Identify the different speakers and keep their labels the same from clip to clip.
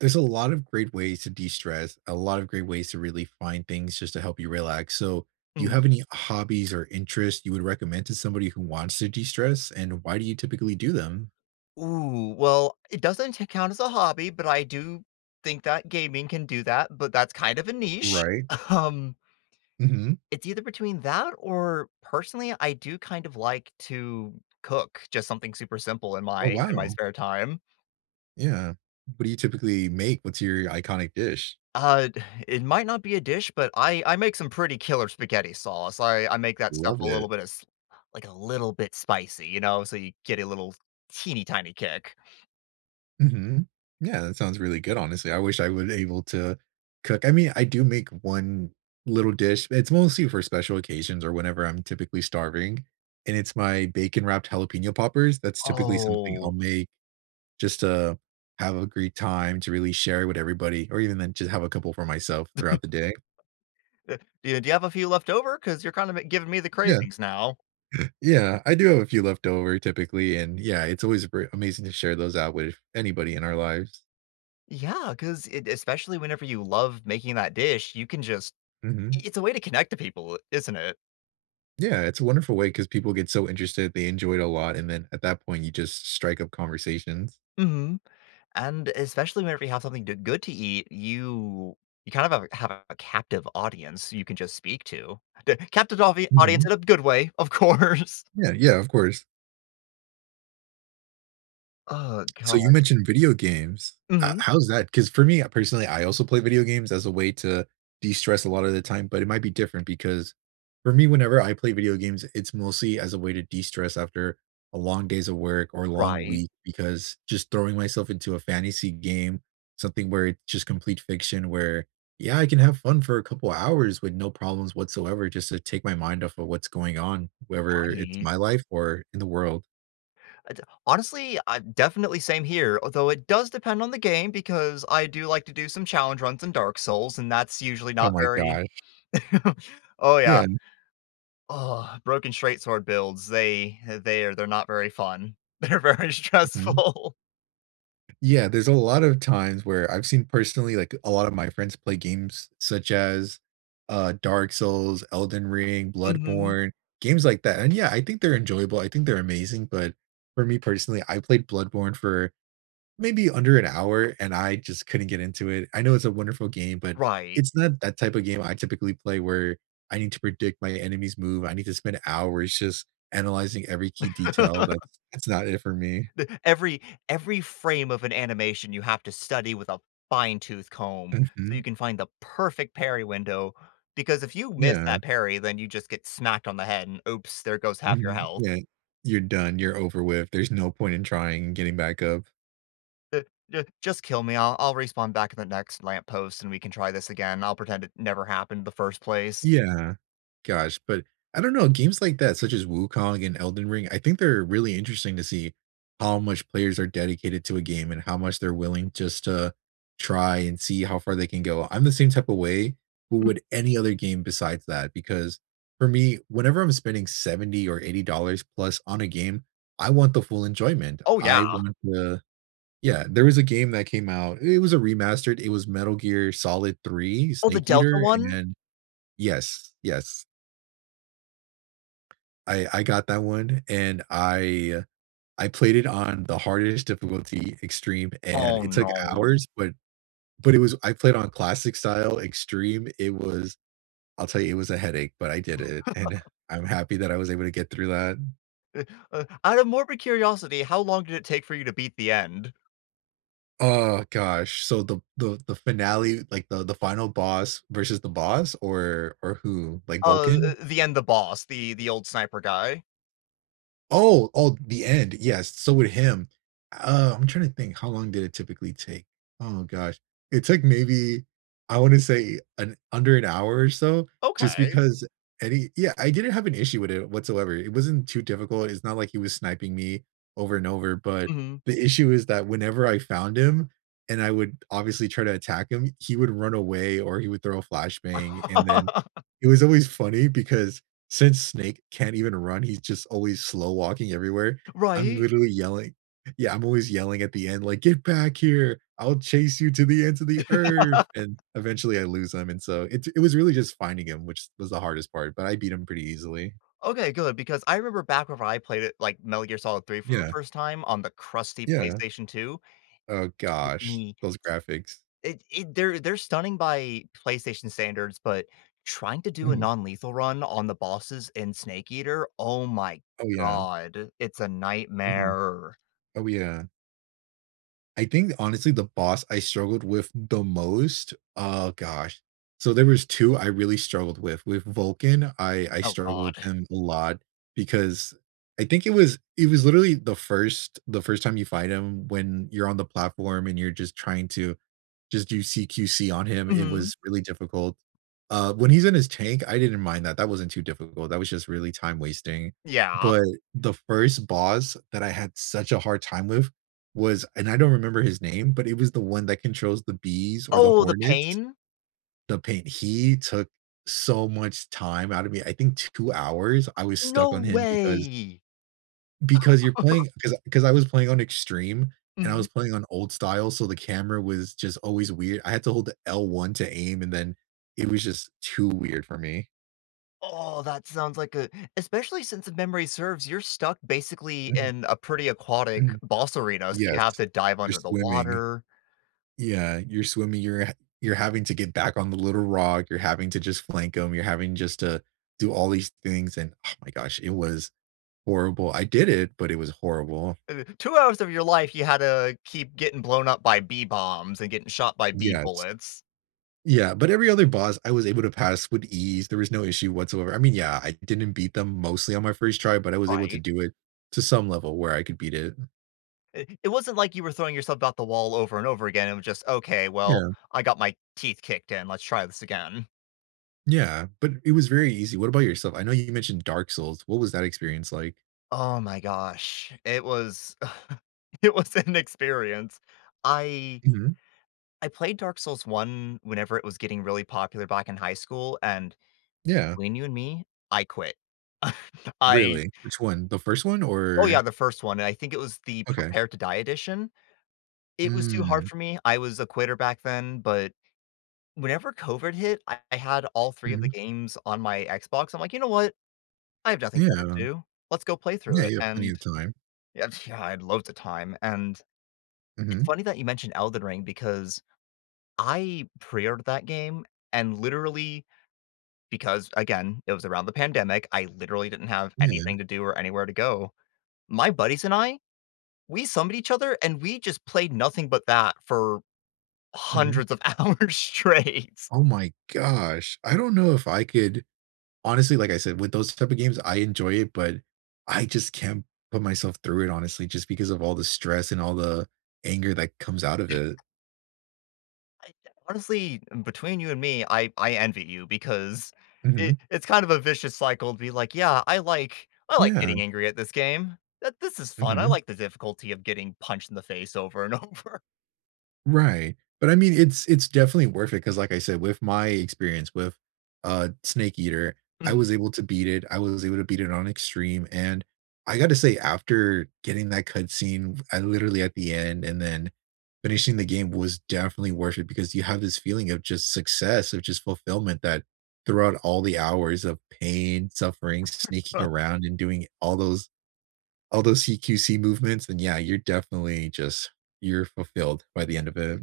Speaker 1: There's a lot of great ways to destress, a lot of great ways to really find things just to help you relax, so do you
Speaker 2: Mm.
Speaker 1: have any hobbies or interests you would recommend to somebody who wants to destress, and why do you typically do them?
Speaker 2: Ooh, well, it doesn't t count as a hobby, but I do think that gaming can do that, but that's kind of a niche,
Speaker 1: Right.
Speaker 2: um
Speaker 1: Mhm.
Speaker 2: it's either between that or personally I do kind of like to cook just something super simple in my
Speaker 1: Oh,
Speaker 2: in my
Speaker 1: wow.
Speaker 2: spare time.
Speaker 1: Yeah. What do you typically make? What's your iconic dish?
Speaker 2: Uh, it might not be a dish, but I I make some pretty killer spaghetti sauce, I I make that stuff
Speaker 1: Love
Speaker 2: a
Speaker 1: it.
Speaker 2: little bit a s like a little bit spicy, you know, so you get a little teeny tiny kick.
Speaker 1: Mhm, yeah that sounds really good, honestly. I wish I was able to cook. I mean, I do make one little dish, but it's mostly for special occasions or whenever I'm typically starving, and it's my bacon-wrapped jalapeno poppers. That's typically something I'll
Speaker 2: Oh.
Speaker 1: make just to have a great time to really share with everybody or even then just have a couple for myself throughout the day.
Speaker 2: Uh, do ya do you have a few leftover? 'Cause you're kind of make giving me the
Speaker 1: Yeah.
Speaker 2: cravings now.
Speaker 1: Yeah, I do have a few leftover typically, and, yeah, it's always gr amazing to share those out with anybody in our lives.
Speaker 2: Yeah, 'cause it especially whenever you love making that dish, you can just i
Speaker 1: Mhm.
Speaker 2: it's a way to connect to people, isn't it?
Speaker 1: Yeah, it's a wonderful way, 'cause people get so interested, they enjoy it a lot, and then, at that point, you just strike up conversations.
Speaker 2: Mhm. And, especially whenever you have something d good to eat, you you kind of have a have a captive audience you can just speak to. Captive auvi audience
Speaker 1: Mhm.
Speaker 2: in a good way, of course.
Speaker 1: Yeah, yeah, of course.
Speaker 2: Ugh,
Speaker 1: So
Speaker 2: gosh.
Speaker 1: you mentioned video games, h
Speaker 2: Mhm.
Speaker 1: how's that? 'Cause for me, personally, I also play video games, as a way to destress a lot of the time, but it might be different because, for me, whenever I play video games, it's mostly as a way to destress after a long days of work, or a long
Speaker 2: Right.
Speaker 1: week, because just throwing myself into a fantasy game, something where it's just complete fiction where, yeah, I can have fun for a couple hours with no problems whatsoever, just to take my mind off of what's going on, whether it's
Speaker 2: Right.
Speaker 1: my life, or in the world.
Speaker 2: Uh, d honestly, uh, definitely, same here, although, it does depend on the game, because I do like to do some challenge runs in Dark Souls, and that's usually
Speaker 1: Oh
Speaker 2: not
Speaker 1: my
Speaker 2: very
Speaker 1: gosh.
Speaker 2: Oh, yeah.
Speaker 1: Yeah.
Speaker 2: Ugh, Broken Straight Sword builds. They they are they're not very fun. They're very
Speaker 1: Mhm.
Speaker 2: stressful.
Speaker 1: Yeah, there's a lot of times where I've seen personally, like, a lot of my friends play games such as, uh, Dark Souls, Elden Ring,
Speaker 2: Mhm.
Speaker 1: Bloodborne, games like that, and, yeah, I think they're enjoyable; I think they're amazing, but for me, personally, I played Bloodborne for maybe under an hour, and I just couldn't get into it. I know it's a wonderful game, but
Speaker 2: Right.
Speaker 1: it's not that type of game I typically play, where I need to predict my enemy's move, I need to spend hours just analyzing every key detail, but that's not it for me.
Speaker 2: D every every frame of an animation, you have to study with a fine tooth comb so you
Speaker 1: Mhm.
Speaker 2: can find the perfect parry window, because if you miss
Speaker 1: Yeah.
Speaker 2: that parry, then you just get smacked on the head and, oops, there goes half your
Speaker 1: Mhm.
Speaker 2: health.
Speaker 1: Yeah. You're done, you're over with, there's no point in trying getting back up.
Speaker 2: J j just kill me, I'll I'll respawn back in the next lamppost, and we can try this again, I'll pretend it never happened the first place.
Speaker 1: Yeah. Gosh, but I don't know, games like that such as, Wukong and Elden Ring, I think they're really interesting to see how much players are dedicated to a game, and how much they're willing just to try and see how far they can go. I'm the same type of way, but
Speaker 2: Hmm.
Speaker 1: with any other game besides that. Because for me, whenever I'm spending $70 or $80 plus on a game, I want the full enjoyment.
Speaker 2: Oh, yeah.
Speaker 1: I want the Yeah. There was a game that came out It was a remastered It was Metal Gear Solid 3:
Speaker 2: Oh, the
Speaker 1: Snake
Speaker 2: Delta
Speaker 1: Eater
Speaker 2: one?
Speaker 1: and Yes, yes. I I got that one and I I played it on the hardest difficulty, extreme, and
Speaker 2: Oh,
Speaker 1: it took
Speaker 2: no.
Speaker 1: hours, but but it was I played on classic style extreme, it was I'll tell you, it was a headache, but I did it. And I'm happy that I was able to get through that.
Speaker 2: Out of morbid curiosity, how long did it take for you to beat the end?
Speaker 1: Uh, gosh, so the the the finale like, the the final boss versus the boss or or who? Like,
Speaker 2: Oh, eh
Speaker 1: Vulcan?
Speaker 2: the end the boss, the the old sniper guy.
Speaker 1: Oh, oh, the end, yes. So with him, um, I'm trying to think how long did it typically take. Oh gosh, it took maybe, I wanna say, an under an hour or so just
Speaker 2: Okay.
Speaker 1: because any Yeah, I didn't have an issue with it whatsoever, it wasn't too difficult, it's not like he was sniping me over and over, but
Speaker 2: Mhm.
Speaker 1: the issue is that whenever I found him, and I would obviously try to attack him, he would run away or he would throw a flashbang, and then it was always funny because since Snake can't even run, he's just always slow walking everywhere. I'm
Speaker 2: Right.
Speaker 1: literally yelling Yeah, I'm always yelling at the end, like," Get back here, I'll chase you to the ends of the Earth," and eventually, I lose him, and so it it was really just finding him, which was the hardest part, but I beat him pretty easily.
Speaker 2: Okay, good, because I remember back when I played it, like, Metal Gear Solid 3 for the
Speaker 1: Yeah.
Speaker 2: 1st time on the crusty
Speaker 1: Yeah.
Speaker 2: PlayStation 2,
Speaker 1: Oh
Speaker 2: took
Speaker 1: gosh,
Speaker 2: me
Speaker 1: those graphics.
Speaker 2: f it it they're they're stunning by PlayStation standards, but trying to do a
Speaker 1: Mhm.
Speaker 2: non-lethal run on the bosses and Snake Eater, oh my
Speaker 1: Oh, yeah.
Speaker 2: god, it's a
Speaker 1: Mhm.
Speaker 2: nightmare.
Speaker 1: Oh, yeah. I think, honestly, the boss I struggled with the most oh, gosh. So there was 2 I really struggled with. With Vulcan, I I
Speaker 2: Oh
Speaker 1: struggled
Speaker 2: god.
Speaker 1: with him a lot, because I think it was it was literally the first the first time you fight him, when you're on the platform and you're just trying to just do CQC on him, it
Speaker 2: Mhm.
Speaker 1: was really difficult. Uh, when he's in his tank, I didn't mind that, that wasn't too difficult, that was just really time wasting.
Speaker 2: Yeah.
Speaker 1: But, the first boss that I had such a hard time with was and I don't remember his name- but it was the one that controls the bees or the
Speaker 2: Oh, The
Speaker 1: hornets.
Speaker 2: Pain?
Speaker 1: The Pain he took so much time out of me. I think 2 hours, I was stuck
Speaker 2: No
Speaker 1: on him because
Speaker 2: way!
Speaker 1: because you're playing 'cause 'cause I was playing on extreme, and I
Speaker 2: Mm.
Speaker 1: was playing on old style, so the camera was just always weir I had to hold the L1 to aim, and then it was just too weird for me.
Speaker 2: Oh, that sounds like a especially since if memory serves, you're stuck basically
Speaker 1: Mhm.
Speaker 2: in a pretty aquatic
Speaker 1: Mhm.
Speaker 2: boss arena, so you have
Speaker 1: Yes.
Speaker 2: to dive
Speaker 1: You're
Speaker 2: under the
Speaker 1: swimming.
Speaker 2: water.
Speaker 1: Yeah, you're swimming. You're ha you're having to get back on the little rock. You're having to just flank 'em. You're having just to do all these things, and, oh my gosh, it was horrible. I did it, but it was horrible.
Speaker 2: Uh, 2 hours of your life, you had to keep getting blown up by B-Bombs and getting shot by
Speaker 1: Yes.
Speaker 2: B-Bullets.
Speaker 1: Yeah, but every other boss, I was able to pass with ease, there was no issue whatsoever. I mean, yeah, I didn't beat them mostly on my first try, but I was able to
Speaker 2: Right.
Speaker 1: do it to some level where I could beat it.
Speaker 2: I It wasn't like you were throwing yourself out the wall over and over again. It was just, "Okay well,
Speaker 1: Yeah.
Speaker 2: I got my teeth kicked in let's try this again."
Speaker 1: Yeah, but it was very easy. What about yourself? I know you mentioned Dark Souls. What was that experience like?
Speaker 2: Oh my gosh. It was, it was an experience. I
Speaker 1: Mhm.
Speaker 2: I played Dark Souls one, whenever it was getting really popular back in high school, and,
Speaker 1: Yeah.
Speaker 2: between you and me, I quit. I
Speaker 1: Really? Which one? The first one?
Speaker 2: oh, yeah
Speaker 1: Or
Speaker 2: the first one, and I think it was the
Speaker 1: okay.
Speaker 2: Prepared to Die edition. It was too hard
Speaker 1: Mm.
Speaker 2: for me. I was a quitter back then, but, whenever COVID hit, I had all 3 of the
Speaker 1: Mhm.
Speaker 2: games on my Xbox. I'm like, "You know what? I have nothing
Speaker 1: Yeah.
Speaker 2: better to do. Let's go play
Speaker 1: Yeah
Speaker 2: through it."
Speaker 1: you have plenty
Speaker 2: And,
Speaker 1: of time.
Speaker 2: yeah, I had loads of time. And it's
Speaker 1: Mhm.
Speaker 2: funny that you mentioned Elden Ring because, I pre-ordered that game and literally, because, again, it was around the pandemic, I literally didn't have
Speaker 1: Yeah.
Speaker 2: anything to do or anywhere to go. My buddies and I, we summoned each other, and we just played nothing but that, for
Speaker 1: Mhm.
Speaker 2: 100's of hours straight.
Speaker 1: Oh my gosh. I don't know if I could, honestly like I said, with those type of games I enjoy it but, I just can't, put myself through it honestly, just because of all the stress and all the, anger that comes out of it.
Speaker 2: I, uh, honestly, between you and me, I I envy you, because i
Speaker 1: Mhm.
Speaker 2: it's kind of a vicious cycle to be like, "Yeah. I like I like
Speaker 1: Yeah.
Speaker 2: getting angry at this game. Th this is fun. I
Speaker 1: Mhm.
Speaker 2: like the difficulty of getting punched in the face over and over."
Speaker 1: Right. But, I mean, it's it's definitely worth it, 'cause, I said, with my experience with, uh, Snake Eater, I
Speaker 2: Mhm.
Speaker 1: was able to beat it; I was able to beat it on extreme, and, I gotta say, after getting that cutscene, I literally at the end, and then finishing the game was definitely worth it, because you have this feeling of just success, of just fulfillment that, throughout all the hours of pain, suffering, sneaking around and doing all those all those CQC movements, then yeah, you're definitely just you're fulfilled by the end of it.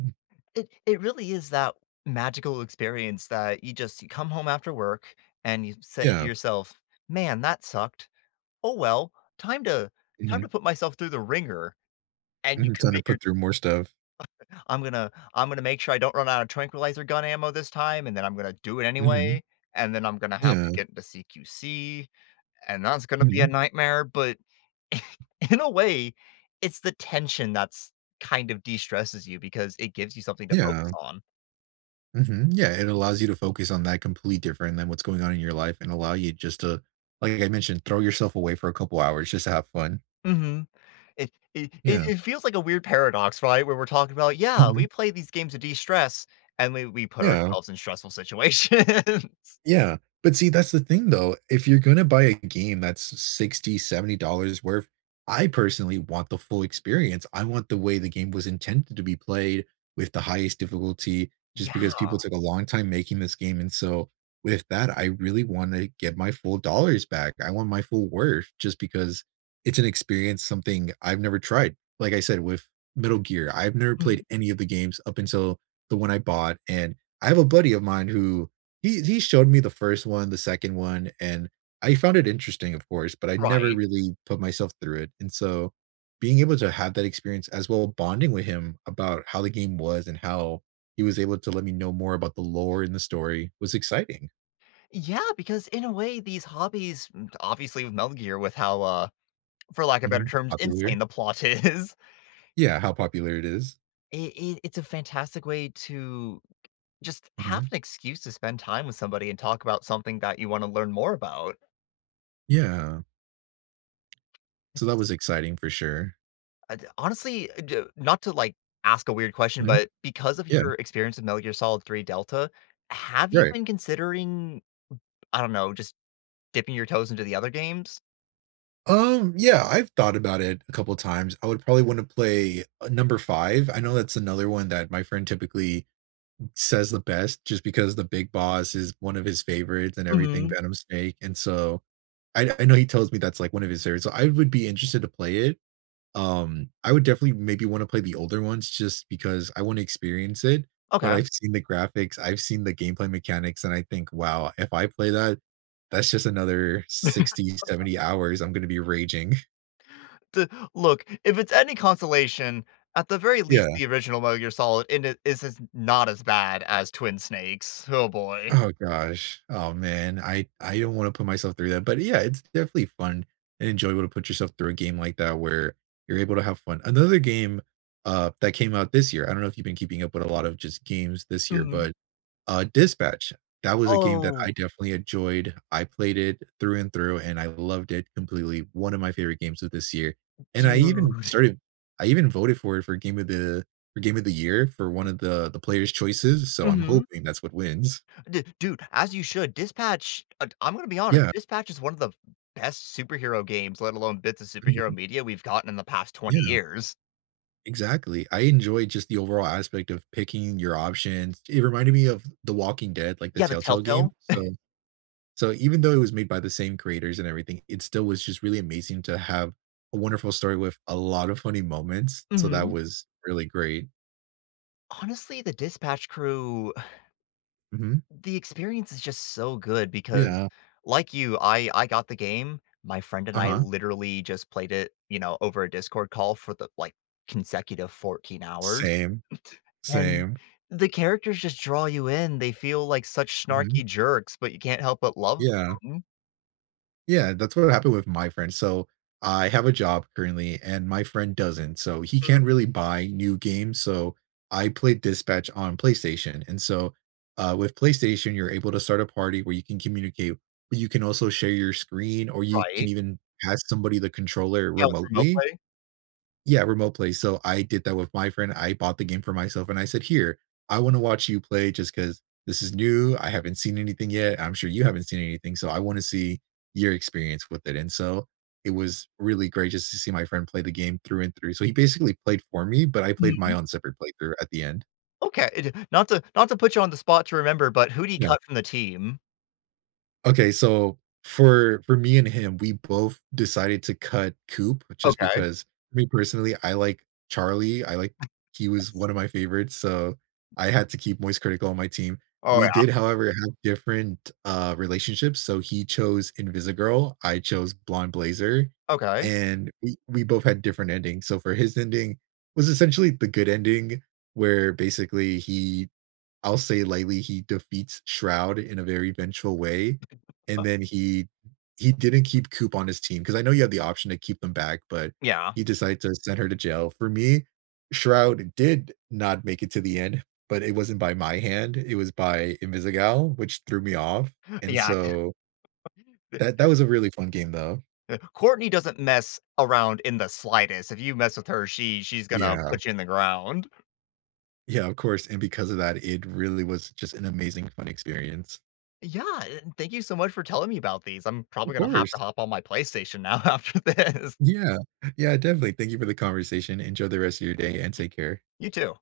Speaker 2: It it really is that magical experience that, you just you come home after work, and you say to
Speaker 1: Yeah.
Speaker 2: yourself, "Man, that sucked. Oh, well! Time to time
Speaker 1: Mhm.
Speaker 2: to put myself through the wringer," and you
Speaker 1: Mhm. Time to
Speaker 2: commit your
Speaker 1: put through more stuff.
Speaker 2: "I'm gonna I'm gonna make sure I don't run out of tranquilizer gun ammo this time, and then I'm gonna do it
Speaker 1: Mhm.
Speaker 2: anyway and then I'm gonna have to
Speaker 1: Yeah.
Speaker 2: get the CQC, and that's gonna be a
Speaker 1: Mhm.
Speaker 2: nightmare," but in a way, it's the tension that's kind of destresses you, because it gives you something to focus
Speaker 1: Yeah.
Speaker 2: on.
Speaker 1: Mhm, yeah, it allows you to focus on that complete different than what's going on in your life and allow you just to, like, I mentioned, throw yourself away for a couple hours just to have fun.
Speaker 2: Mhm. It it it
Speaker 1: Yeah.
Speaker 2: it feels like a weird paradox, right, where we're talking about, "Yeah,
Speaker 1: Mhm.
Speaker 2: we play these games of destress, and we we put
Speaker 1: Yeah.
Speaker 2: ourselves in stressful situations.
Speaker 1: Yeah. But see, that's the thing though, if you're gonna buy a game that's 60, 70 dollars worth, I personally want the full experience, I want the way the game was intended to be played with the highest difficulty just
Speaker 2: Yeah.
Speaker 1: because people took a long time making this game, and so with that, I really wanna get my full dollars back, I want my full worth just because it's an experience, something I've never tried. Like I said, with Metal Gear, I've never
Speaker 2: Mhm.
Speaker 1: played any of the games up until the one I bought, and I have a buddy of mine who, he he showed me the 1st one, the 2nd one, and I found it interesting, of course, but I never
Speaker 2: Right.
Speaker 1: really put myself through it. And so, being able to have that experience as well bonding with him about how the game was and how he was able to let me know more about the lore and the story, was exciting.
Speaker 2: Yeah, because in a way, these hobbies m obviously with Metal Gear, with how, uh, for lack of better
Speaker 1: Mhm.
Speaker 2: terms, insane
Speaker 1: Popular.
Speaker 2: the plot is.
Speaker 1: Yeah, how popular it is.
Speaker 2: It it it's a fantastic way to just have
Speaker 1: Mhm.
Speaker 2: an excuse to spend time with somebody, and talk about something that you wanna learn more about.
Speaker 1: Yeah. So that was
Speaker 2: [unintelligible]
Speaker 1: exciting, for sure.
Speaker 2: Uh, d Honestly, uh, d not to, like, ask a weird question,
Speaker 1: Mhm.
Speaker 2: but because of
Speaker 1: Yeah.
Speaker 2: your experience in Metal Gear Solid Three Delta, have you
Speaker 1: Right.
Speaker 2: been considering, I don't know, just dipping your toes into the other games?
Speaker 1: Um, yeah. I've thought about it a couple times. I would probably wanna play, uh, number 5. I know that's another one that my friend typically says the best, just because the big boss is one of his favorites and everything,
Speaker 2: Mhm.
Speaker 1: Venom Snake. And so, I I know he tells me that's, like, one of his favorites. So I would be interested to play it. Um, I would definitely maybe wanna play the older ones, just because I wanna experience it. But
Speaker 2: Okay.
Speaker 1: I've seen the graphics, I've seen the gameplay mechanics, and I think, "Wow. If I play that, that's just another 60, 70 hours I'm gonna be raging."
Speaker 2: D Look, if it's any consolation, at the very least,
Speaker 1: Yeah.
Speaker 2: the original Metal Gear Solid, in it is is not as bad as Twin Snakes. Oh, boy.
Speaker 1: Oh, gosh. Oh, man. I I don't wanna put myself through that. But, yeah, it's definitely fun and enjoyable to put yourself through a game like that where you're able to have fun. Another game, uh, that came out this year I don't know if you've been keeping up with a lot of just games this year,
Speaker 2: Mhm.
Speaker 1: but, uh, Dispatch, that was a game that
Speaker 2: Oh.
Speaker 1: I definitely enjoyed. I played it through and through, and I loved it completely. One of my favorite games of this year. And I even
Speaker 2: Dude.
Speaker 1: started I even voted for it for Game of the for Game of the Year for one of the the Player's Choices, so I'm
Speaker 2: Mhm.
Speaker 1: hoping that's what wins.
Speaker 2: D Dude, as you should. Dispatch I I'm gonna be honest.
Speaker 1: Yeah.
Speaker 2: Dispatch is one of the best superhero games, let alone bits of superhero
Speaker 1: Mhm.
Speaker 2: media we've gotten in the past 20
Speaker 1: Yeah.
Speaker 2: years.
Speaker 1: Exactly. I enjoyed just the overall aspect of picking your options. It reminded me of The Walking Dead, like, the
Speaker 2: Yeah, the
Speaker 1: Telltale game.
Speaker 2: Telltale?
Speaker 1: So so even though it was made by the same creators and everything, it still was just really amazing to have a wonderful story with a lot of funny moments, so that
Speaker 2: Mhm.
Speaker 1: was really great.
Speaker 2: Honestly, the Dispatch crew
Speaker 1: Mhm.
Speaker 2: The experience is just so good because,
Speaker 1: Yeah.
Speaker 2: like you, I I got the game. My friend and I
Speaker 1: Uh-huh.
Speaker 2: literally just played it, you know, over a Discord call for the, like, consecutive 14 hours,
Speaker 1: Same.
Speaker 2: and,
Speaker 1: Same.
Speaker 2: the characters just draw you in. They feel like such snarky
Speaker 1: Mhm.
Speaker 2: jerks, but you can't help but love
Speaker 1: Yeah.
Speaker 2: them.
Speaker 1: Yeah, that's what happened with my friend. So, I have a job currently, and my friend doesn't, so he
Speaker 2: Mhm.
Speaker 1: can't really buy new games, so I played Dispatch on PlayStation, and so, uh, with PlayStation, you're able to start a party where you can communicate, but you can also share your screen, or you can
Speaker 2: Right.
Speaker 1: even pass somebody the controller
Speaker 2: Yeah, with Remote
Speaker 1: remotely.
Speaker 2: Play?
Speaker 1: Yeah, Remote Play. So, I did that with my friend. I bought the game for myself, and I said, "Here. I wanna watch you play just 'cause this is new. I haven't seen anything yet. I'm sure you haven't seen anything, so I wanna see your experience with it." And so, it was really great just to see my friend play the game through and through. So he basically played for me, but I played my
Speaker 2: Mhm.
Speaker 1: own separate playthrough at the end.
Speaker 2: Okay, not to not to put you on the spot to remember, but who'd he
Speaker 1: Yeah.
Speaker 2: cut from the team?
Speaker 1: Okay, so, for for me and him, we both decided to cut Coop, just
Speaker 2: Okay.
Speaker 1: because, me, personally, I like Charlie. I like he was one of my favorites, so I had to keep Moist Critical on my team.
Speaker 2: Oh,
Speaker 1: We
Speaker 2: yeah.
Speaker 1: did, however, have different, uh, relationships. So, he chose Invisigirl. I chose Blonde Blazer,
Speaker 2: Okay.
Speaker 1: and, we we both had different endings. So for his ending, it was essentially the good ending where, basically, he I'll say lightly, he defeats Shroud in a very vengeful way, and
Speaker 2: Uh.
Speaker 1: then he he didn't keep Coop on his team, 'cause I know you have the option to keep them back, but
Speaker 2: Yeah.
Speaker 1: he decided to send her to jail, for me, Shroud did not make it to the end, but it wasn't by my hand. It was by Invisigal, which threw me off, and
Speaker 2: Yeah.
Speaker 1: so that that was a really fun game, though.
Speaker 2: Uh, Courtney doesn't mess around in the slightest. If you mess with her, she she's gonna
Speaker 1: Yeah.
Speaker 2: put you in the ground.
Speaker 1: Yeah, of course, and because of that, it really was just an amazing, fun experience.
Speaker 2: Yeah. Eh, thank you so much for telling me about these, I'm probably
Speaker 1: Of
Speaker 2: gonna have to
Speaker 1: course.
Speaker 2: hop on my PlayStation now after this.
Speaker 1: Yeah. Yeah, definitely. Thank you for the conversation. Enjoy the rest of your day, and
Speaker 2: Eh
Speaker 1: take care.
Speaker 2: You too.